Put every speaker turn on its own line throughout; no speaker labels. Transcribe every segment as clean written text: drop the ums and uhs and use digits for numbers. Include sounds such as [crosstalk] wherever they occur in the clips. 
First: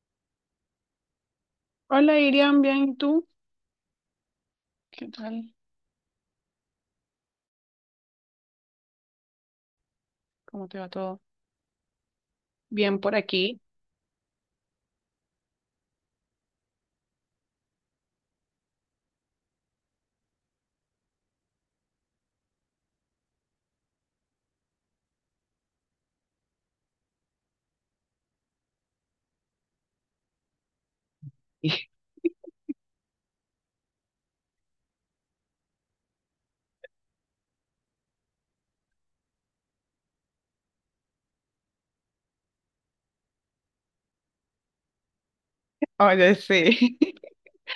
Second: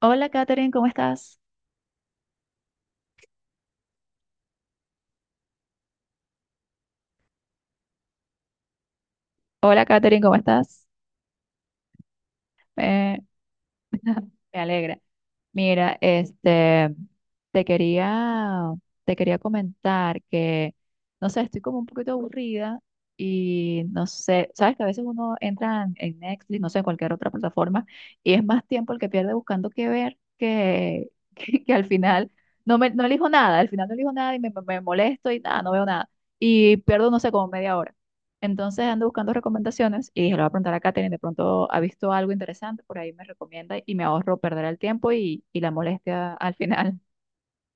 Hola, Katherine, ¿cómo estás?
Hola Irian, bien, ¿y tú? ¿Qué tal?
Hola, Katherine, ¿cómo
¿Cómo te
estás?
va todo? Bien por
Eh,
aquí.
Me alegra. Mira, te quería, te quería comentar que, no sé, estoy como un poquito aburrida y no sé, sabes que a veces uno entra en Netflix, no sé, en cualquier otra plataforma y es más tiempo el que pierde buscando qué ver [laughs] que al
[laughs]
final no elijo nada, al final no elijo nada me molesto y nada, no veo nada. Y pierdo, no sé, como media hora. Entonces ando buscando recomendaciones y dije, le voy a preguntar a Katherine, de pronto ha visto algo interesante, por ahí me recomienda y me ahorro perder el tiempo y la molestia
Oye,
al
sí.
final. [laughs]
[laughs]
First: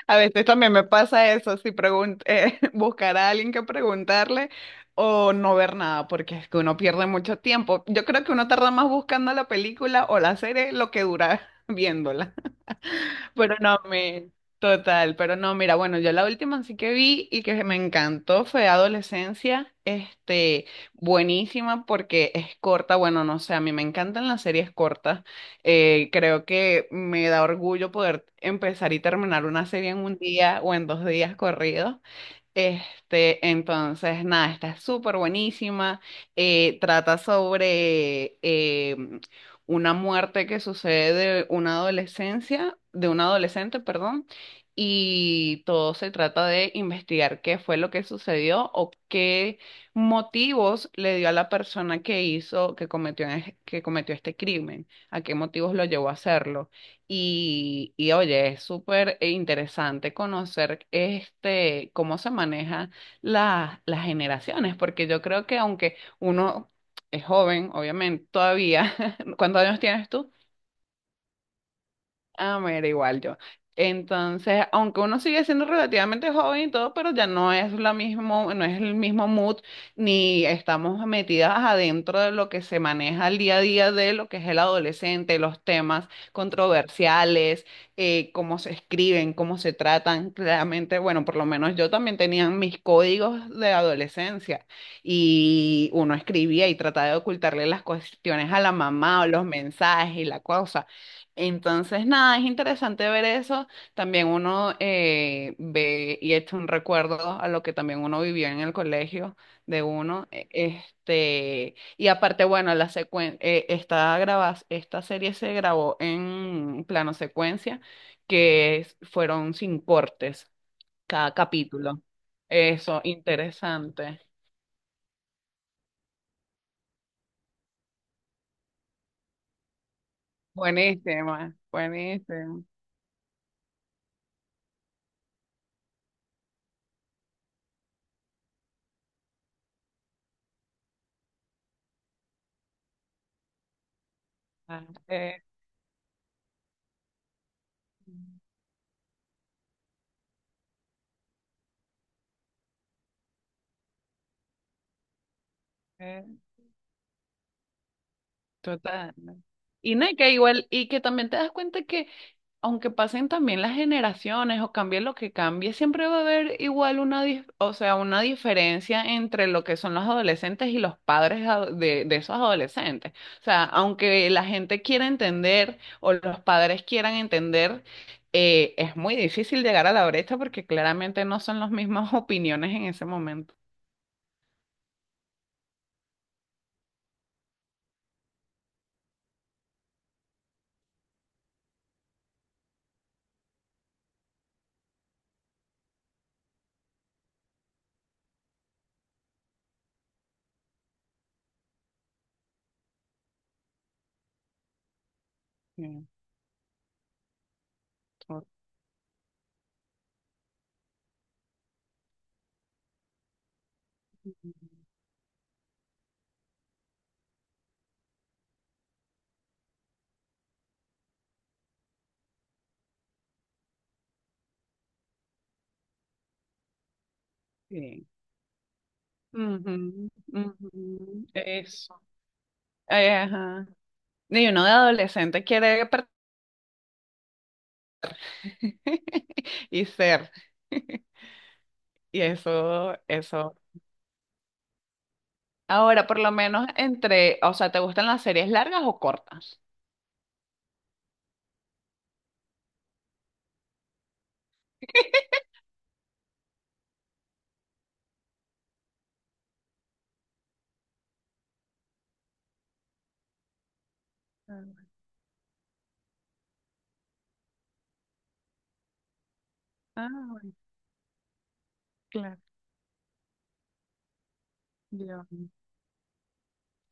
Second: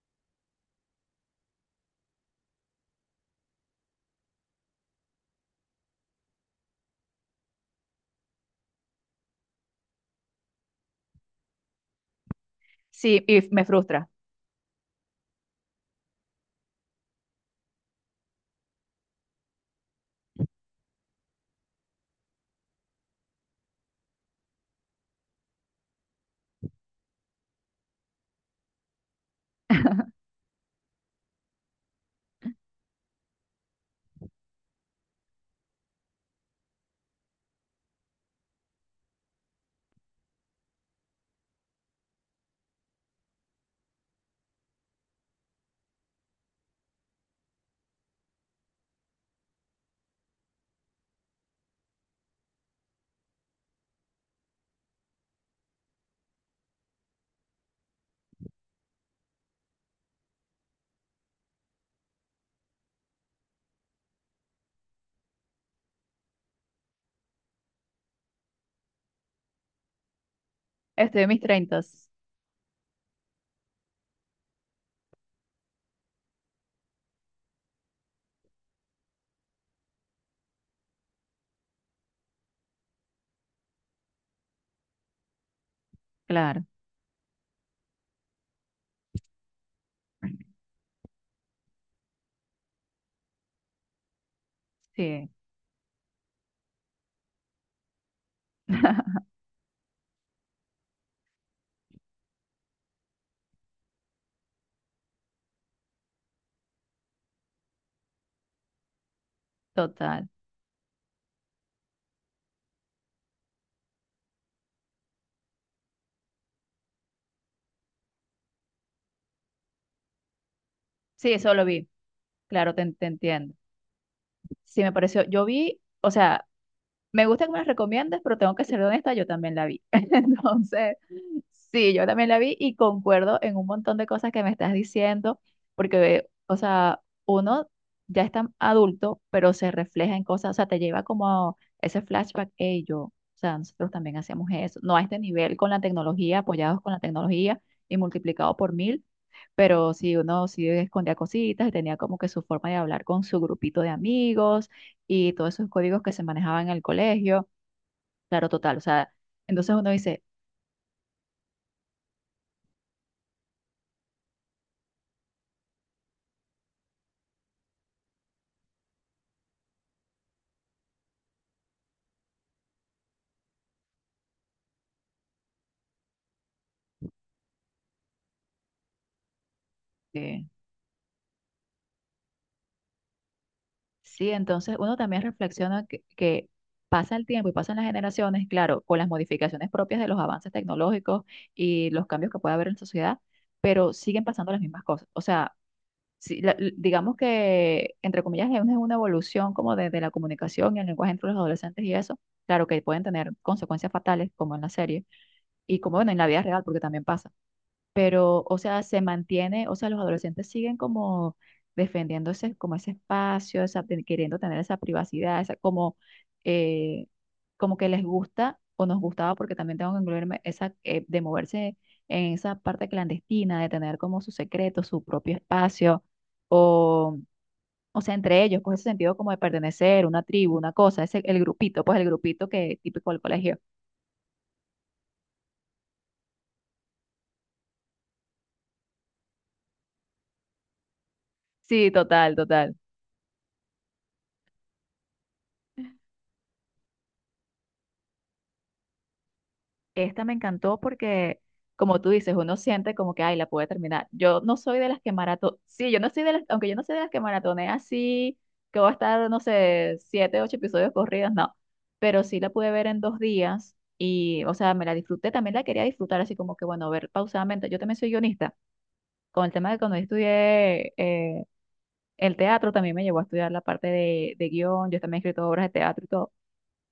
A veces también me pasa eso, si pregun- [laughs] buscar a alguien que preguntarle o no ver nada, porque es que uno pierde mucho tiempo. Yo creo que uno tarda más buscando la película o la serie lo que dura [laughs] viéndola.
Sí, y
Pero
me
no,
frustra.
me... Total, pero no, mira, bueno, yo la última sí que vi y que me encantó fue Adolescencia, buenísima porque es corta, bueno, no sé, a mí me encantan las series cortas, creo que me da orgullo poder empezar y terminar una serie en un día o en dos días corridos, entonces, nada, está súper buenísima. Trata sobre una muerte que sucede de una adolescencia, de una adolescente, perdón, y todo se trata de investigar qué fue lo que sucedió o qué motivos le dio a la persona que hizo, que cometió este crimen, a qué motivos lo llevó a hacerlo. Y oye, es súper interesante conocer este, cómo se manejan las generaciones, porque yo creo que aunque uno es joven, obviamente, todavía, [laughs] ¿cuántos años tienes tú?
Estoy en mis treintas,
Ah, mira, igual yo. Entonces, aunque uno sigue siendo relativamente joven y todo, pero ya no es la mismo, no es el mismo mood, ni estamos metidas adentro de lo que se maneja el día a día de lo que es el adolescente, los temas
claro,
controversiales, cómo se escriben, cómo se tratan. Claramente, bueno, por lo menos yo también tenía mis códigos de adolescencia
sí,
y uno escribía y trataba de ocultarle las cuestiones a la
[laughs]
mamá o los mensajes y la cosa, entonces, nada, es interesante ver eso. También uno ve y echa un recuerdo a lo que también uno vivió en el colegio de
total.
uno. Este, y aparte, bueno, la secuen esta, graba- esta serie se grabó en plano secuencia, fueron sin cortes
Sí,
cada
eso lo vi,
capítulo.
claro,
Eso,
te entiendo.
interesante.
Sí, me pareció, yo vi, o sea, me gusta que me las recomiendes, pero tengo que ser honesta, yo también la vi. [laughs] Entonces...
Buenísima,
Sí, yo también la vi
buenísima.
y concuerdo en un montón de cosas que me estás diciendo, porque, o sea, uno ya está adulto, pero se refleja en cosas, o sea, te lleva como ese flashback, hey, yo, o sea, nosotros también hacíamos eso,
Ah,
no a este
eh,
nivel con la tecnología, apoyados con la tecnología y multiplicado por mil, pero sí, uno sí escondía cositas y tenía como que su forma de hablar con su grupito de amigos y todos esos códigos que se
eh.
manejaban en el colegio, claro, total, o sea,
Total. ¿No?
entonces uno
Y no, y
dice...
que igual, y que también te das cuenta que aunque pasen también las generaciones o cambie lo que cambie, siempre va a haber igual o sea, una diferencia entre lo que son los adolescentes y los padres de esos adolescentes. O sea, aunque la gente quiera entender o los padres quieran entender, es muy difícil llegar a la brecha
eh,
porque claramente no son las mismas [laughs] opiniones en ese momento.
Sí, entonces uno también reflexiona que pasa el tiempo y pasan las generaciones, claro, con las modificaciones propias de los avances tecnológicos y los cambios que puede haber en la sociedad, pero siguen pasando las mismas cosas. O sea, si la- l- digamos que, entre comillas, es una evolución como de la comunicación y el lenguaje entre los adolescentes y eso, claro que pueden tener consecuencias fatales, como en la serie, y como
Sí,
bueno, en la vida real, porque también pasa, pero,
to-
o sea, se mantiene, o sea, los adolescentes siguen como defendiéndose como ese espacio, queriendo tener esa privacidad, esa, como, eh, como que les gusta o nos gustaba, porque también tengo que incluirme, esa, de moverse en esa parte clandestina, de tener como su secreto, su propio espacio, o, o
sí.
sea, entre ellos, pues ese sentido como de pertenecer,
Ujú,
una tribu, una cosa, ese,
ujú,
el grupito, pues el grupito que típico del colegio.
ajá. Y uno de adolescente quiere per- [laughs] y ser. [laughs]
Sí,
Y
total, total.
eso, eso. Ahora, por lo menos entre, o sea, ¿te gustan las series largas o cortas?
Esta me encantó porque, como tú dices, uno siente como que, ay, la pude terminar. Yo no soy de las que maratón, sí, yo no soy de las, aunque yo no soy de las que maratonea así, que voy a estar, no sé, siete, ocho episodios corridos, no. Pero sí la pude ver en dos días y, o sea, me
Ah,
la disfruté, también la quería disfrutar así como que, bueno, ver pausadamente. Yo también soy guionista. Con el tema de cuando yo
bueno,
estudié el
claro.
teatro, también me llevó a estudiar la parte de guión. Yo también he
Dios
escrito
mío.
obras de teatro y todo.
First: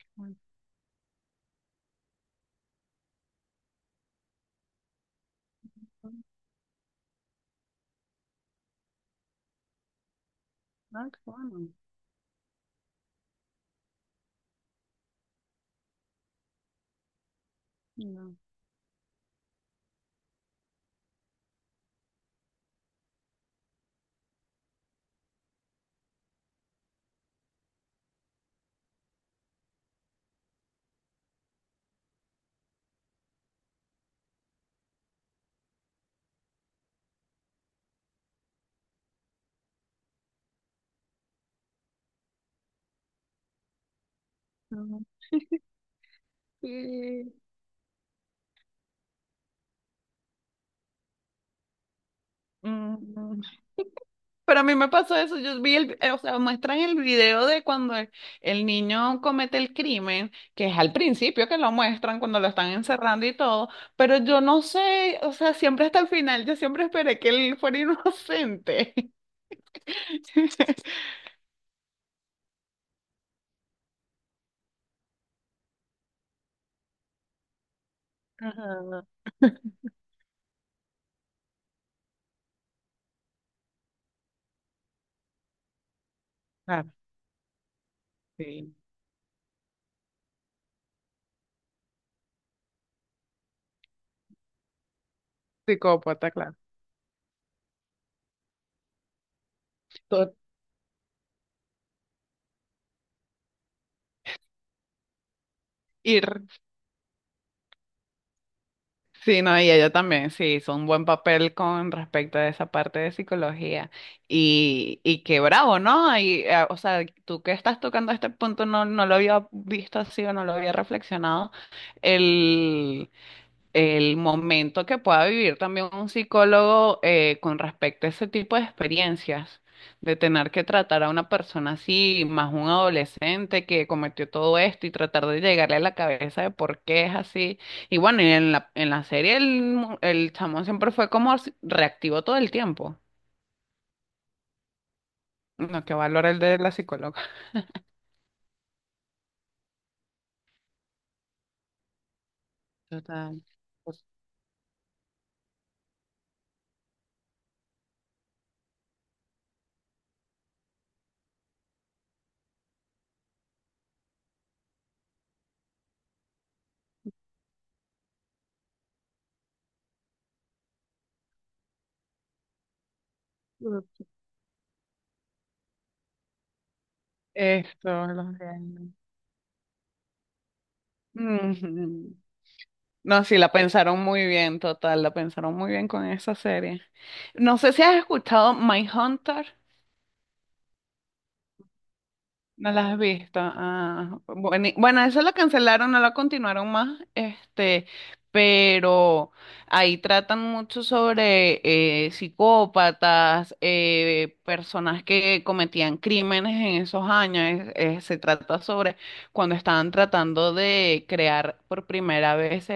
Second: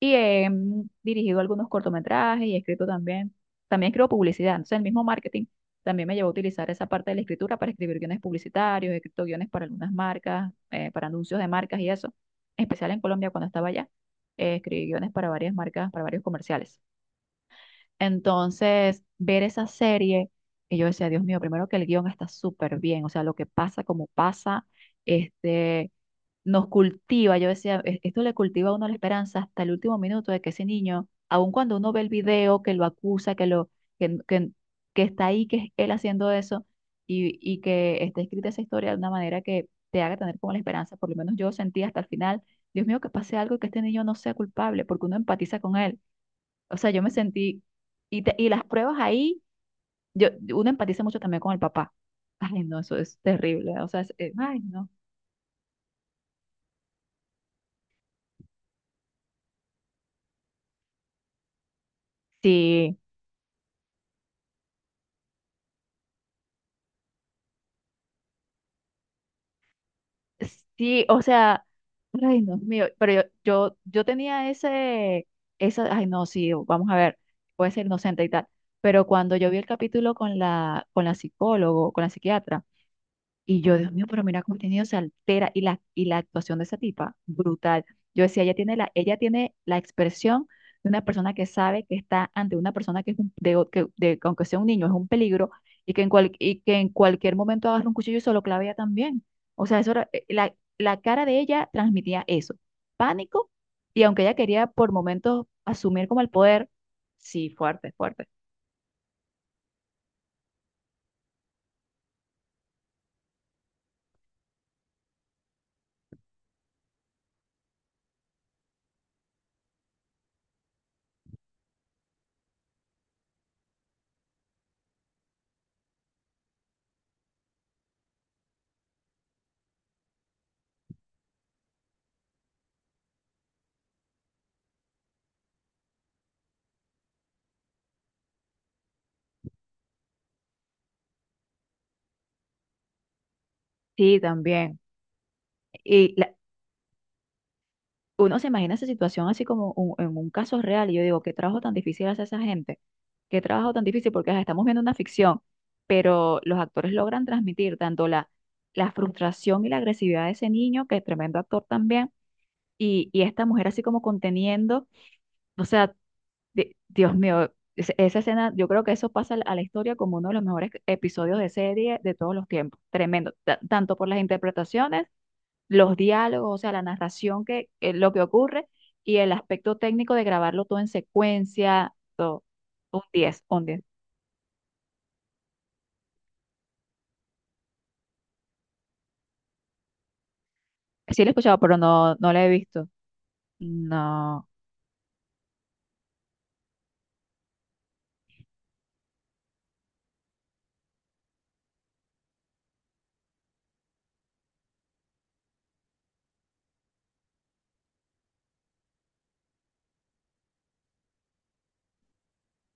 Y he dirigido algunos cortometrajes y he escrito también. También escribo publicidad. Entonces, el mismo marketing también me llevó a utilizar esa parte de la escritura para escribir guiones publicitarios. He escrito guiones para algunas marcas,
Ah,
para
qué
anuncios de
bueno.
marcas y eso. En especial en Colombia, cuando estaba allá, escribí guiones para varias marcas, para varios comerciales.
No,
Entonces, ver esa serie, y yo decía, Dios mío, primero que el guión está súper bien. O sea, lo que pasa, como pasa, este nos cultiva, yo decía, "E- esto le cultiva a uno la esperanza hasta el último minuto de que ese niño, aun cuando uno ve el video que lo acusa, que, que- que está ahí, que es él haciendo eso, y que está escrita esa historia de una manera que te haga tener como la esperanza, por lo menos yo sentí hasta el final, Dios mío, que pase algo y que este niño no sea culpable,
no,
porque uno empatiza con él. O sea, yo me
sí.
sentí, y las pruebas ahí, yo, uno empatiza mucho también con el papá. Ay, no, eso es
Mm,
terrible. O sea, ay,
pero a mí me
no.
pasó eso, yo vi o sea, muestran el video de cuando el niño comete el crimen, que es al principio que lo muestran cuando lo están
Sí.
encerrando y todo, pero yo no sé, o sea, siempre hasta el final, yo siempre esperé que él fuera inocente. [laughs]
Sí, o sea, ay, Dios mío, pero yo tenía ese, esa, ay, no, sí, vamos a ver, puede ser inocente y tal,
Ajá.
pero cuando yo vi el capítulo con con la psicólogo, con la psiquiatra, y yo, Dios mío, pero mira cómo el contenido se altera y y la actuación de esa
Ah,
tipa, brutal. Yo decía,
sí.
ella tiene la expresión de una persona que sabe que está ante una persona que, es un- de, o- que de- que aunque sea un niño, es un peligro y
Psicópata, claro.
y que en cualquier momento agarra un cuchillo y se lo clava ella también. O sea,
Tot-
la cara de ella transmitía eso, pánico y aunque ella quería por momentos asumir como el
Ir.
poder, sí, fuerte, fuerte.
Sí, no, y ella también, sí, hizo un buen papel con respecto a esa parte de psicología. Y qué bravo, ¿no? O sea, tú que estás tocando este punto, no, no lo había visto así o no lo había reflexionado el momento que pueda vivir también un psicólogo con respecto a ese tipo de experiencias, de tener que tratar a una persona así, más un adolescente que cometió todo esto y tratar de llegarle a la cabeza de por qué es así. Y bueno, y en en la serie el chamo siempre fue como reactivo todo el tiempo.
Sí, también.
No, qué
y
valor
la-
el de la psicóloga.
Uno se imagina esa situación así como en un caso real, y yo digo, qué trabajo tan difícil hace esa gente, qué
Total.
trabajo tan difícil, porque ajá, estamos viendo una ficción, pero los actores logran transmitir tanto la frustración y la agresividad de ese niño, que es tremendo actor también, y esta mujer así como conteniendo, o sea, Dios mío, esa escena, yo creo que eso pasa a la historia como uno de los mejores episodios de serie de todos los tiempos, tremendo, tanto por las interpretaciones, los diálogos, o sea, la narración que
Esto,
lo que
los de
ocurre
ahí.
y el aspecto técnico de grabarlo todo en secuencia,
Ujú.
todo. Un
No, sí,
10,
la
un 10.
pensaron muy bien, total, la pensaron muy bien con esa serie. No sé si has escuchado Hunter,
Sí lo he escuchado, pero no, no la he
no
visto.
la has visto. Ah,
No,
bueno, eso lo cancelaron, no la continuaron más, pero ahí tratan mucho sobre psicópatas, personas que cometían crímenes en esos años. Se trata sobre cuando estaban tratando de crear por primera vez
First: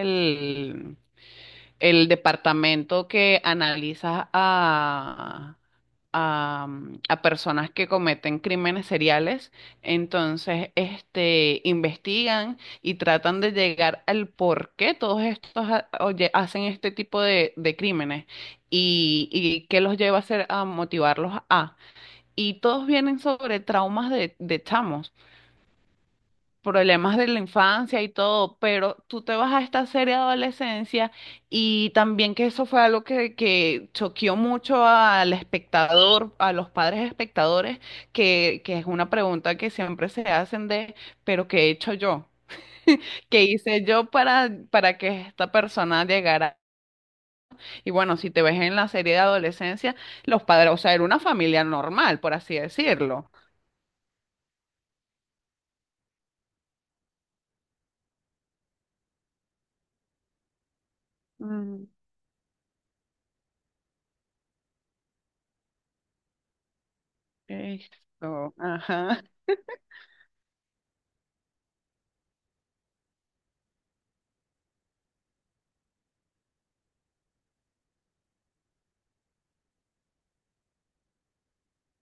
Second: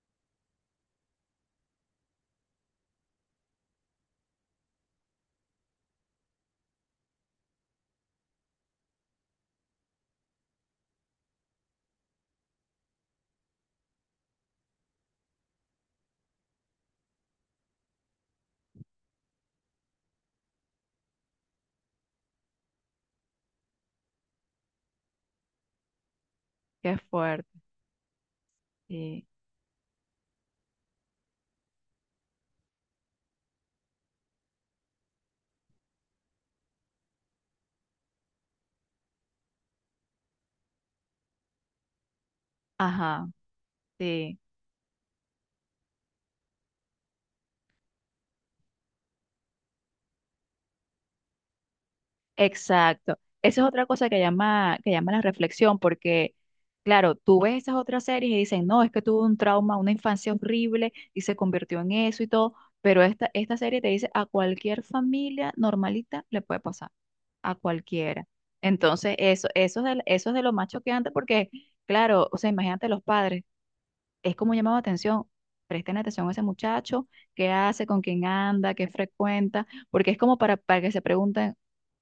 el departamento que analiza a personas que cometen crímenes seriales, entonces este, investigan y tratan de llegar al por qué todos oye, hacen este tipo de crímenes y qué los lleva a hacer, a motivarlos a. Y todos vienen sobre traumas de chamos
qué
problemas de la
fuerte.
infancia y todo, pero tú
Sí.
te vas a esta serie de adolescencia y también que eso fue algo que choqueó mucho al espectador, a los padres espectadores, que es una pregunta que siempre se hacen de, pero ¿qué he hecho yo?
Ajá,
¿Qué hice yo
sí,
para que esta persona llegara? Y bueno, si te ves en la serie de adolescencia, los padres, o sea, era una familia normal, por así
exacto.
decirlo.
Esa es otra cosa que llama la reflexión, porque, claro, tú ves esas otras series y dicen, no, es que tuvo un trauma, una infancia horrible y se convirtió
Mm,
en eso y todo, pero esta serie te dice, a cualquier familia normalita le puede pasar. A cualquiera. Entonces,
ajá.
eso, eso es de lo más choqueante porque, claro, o sea, imagínate los padres, es como llamaba atención. Presten atención a ese muchacho, qué hace, con quién anda, qué frecuenta, porque es como para que se pregunten,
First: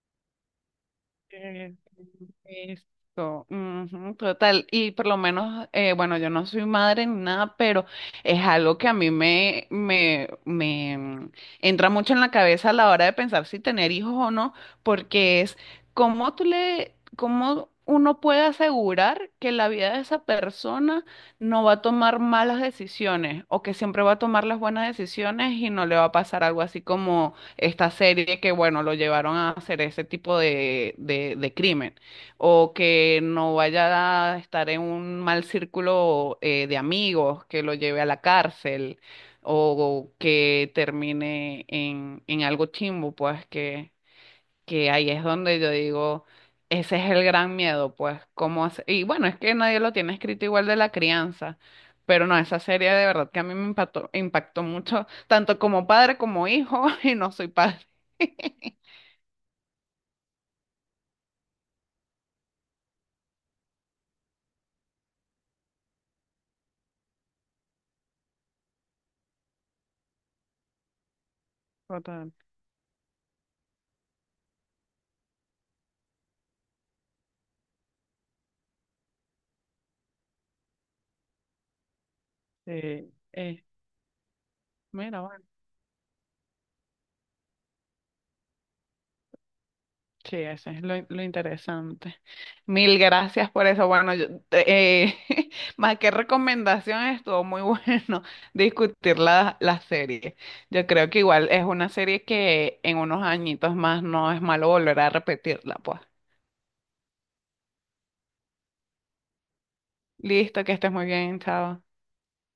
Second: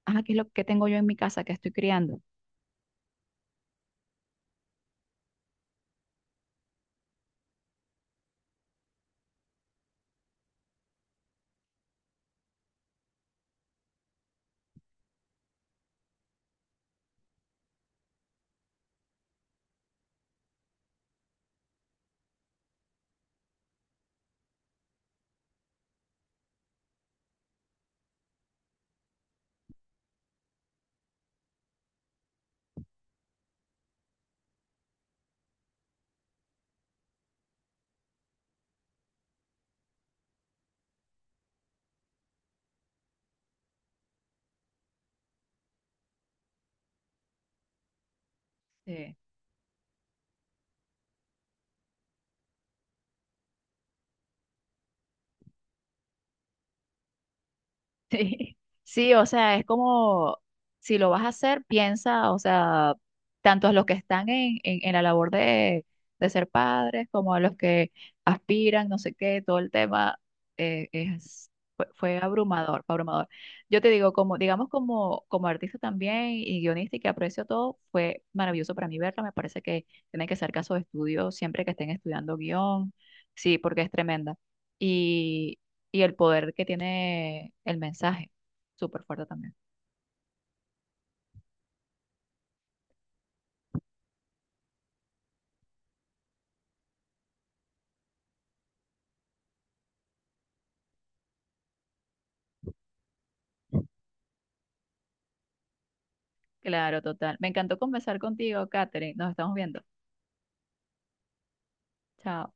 ah, ¿qué es lo que tengo yo en mi casa que estoy
Eh,
criando?
Ujú, total. Y por lo menos, bueno, yo no soy madre ni nada, pero es algo que a mí me entra mucho en la cabeza a la hora de pensar si tener hijos o no, porque es cómo tú le, cómo uno puede asegurar que la vida de esa persona no va a tomar malas decisiones o que siempre va a tomar las buenas decisiones y no le va a pasar algo así como esta serie que, bueno, lo llevaron a hacer ese tipo de crimen, o que no vaya a estar en un mal círculo de amigos, que lo lleve a la cárcel, o que termine en algo chimbo, pues que ahí es donde yo digo, ese es el gran miedo, pues, y
Sí.
bueno, es que nadie lo tiene escrito igual de la crianza, pero no, esa serie de verdad que a mí me impactó, impactó mucho, tanto como padre como hijo, [laughs] y no soy padre.
[laughs] Sí,
[laughs]
sí, o sea, es como si lo vas a hacer, piensa, o sea, tanto a los que están en la labor de ser padres como a los que aspiran, no sé qué, todo el tema eh, es, fue, fue
Total.
abrumador, fue abrumador. Yo te digo, como, digamos, como, como artista también y guionista y que aprecio todo, fue maravilloso para mí verlo. Me parece que tienen que ser casos de estudio siempre que estén estudiando guión,
Sí,
sí,
eh,
porque es tremenda
mira,
y el poder que tiene el mensaje. Súper fuerte también.
sí, eso es lo interesante. Mil gracias por eso. [laughs] Más que recomendación, estuvo muy bueno [laughs] discutir la serie. Yo creo que igual es una serie que en unos añitos más no es malo volver a repetirla, pues.
Claro, total. Me encantó conversar contigo, Katherine. Nos estamos viendo.
Listo, que estés muy bien, chao.
Chao.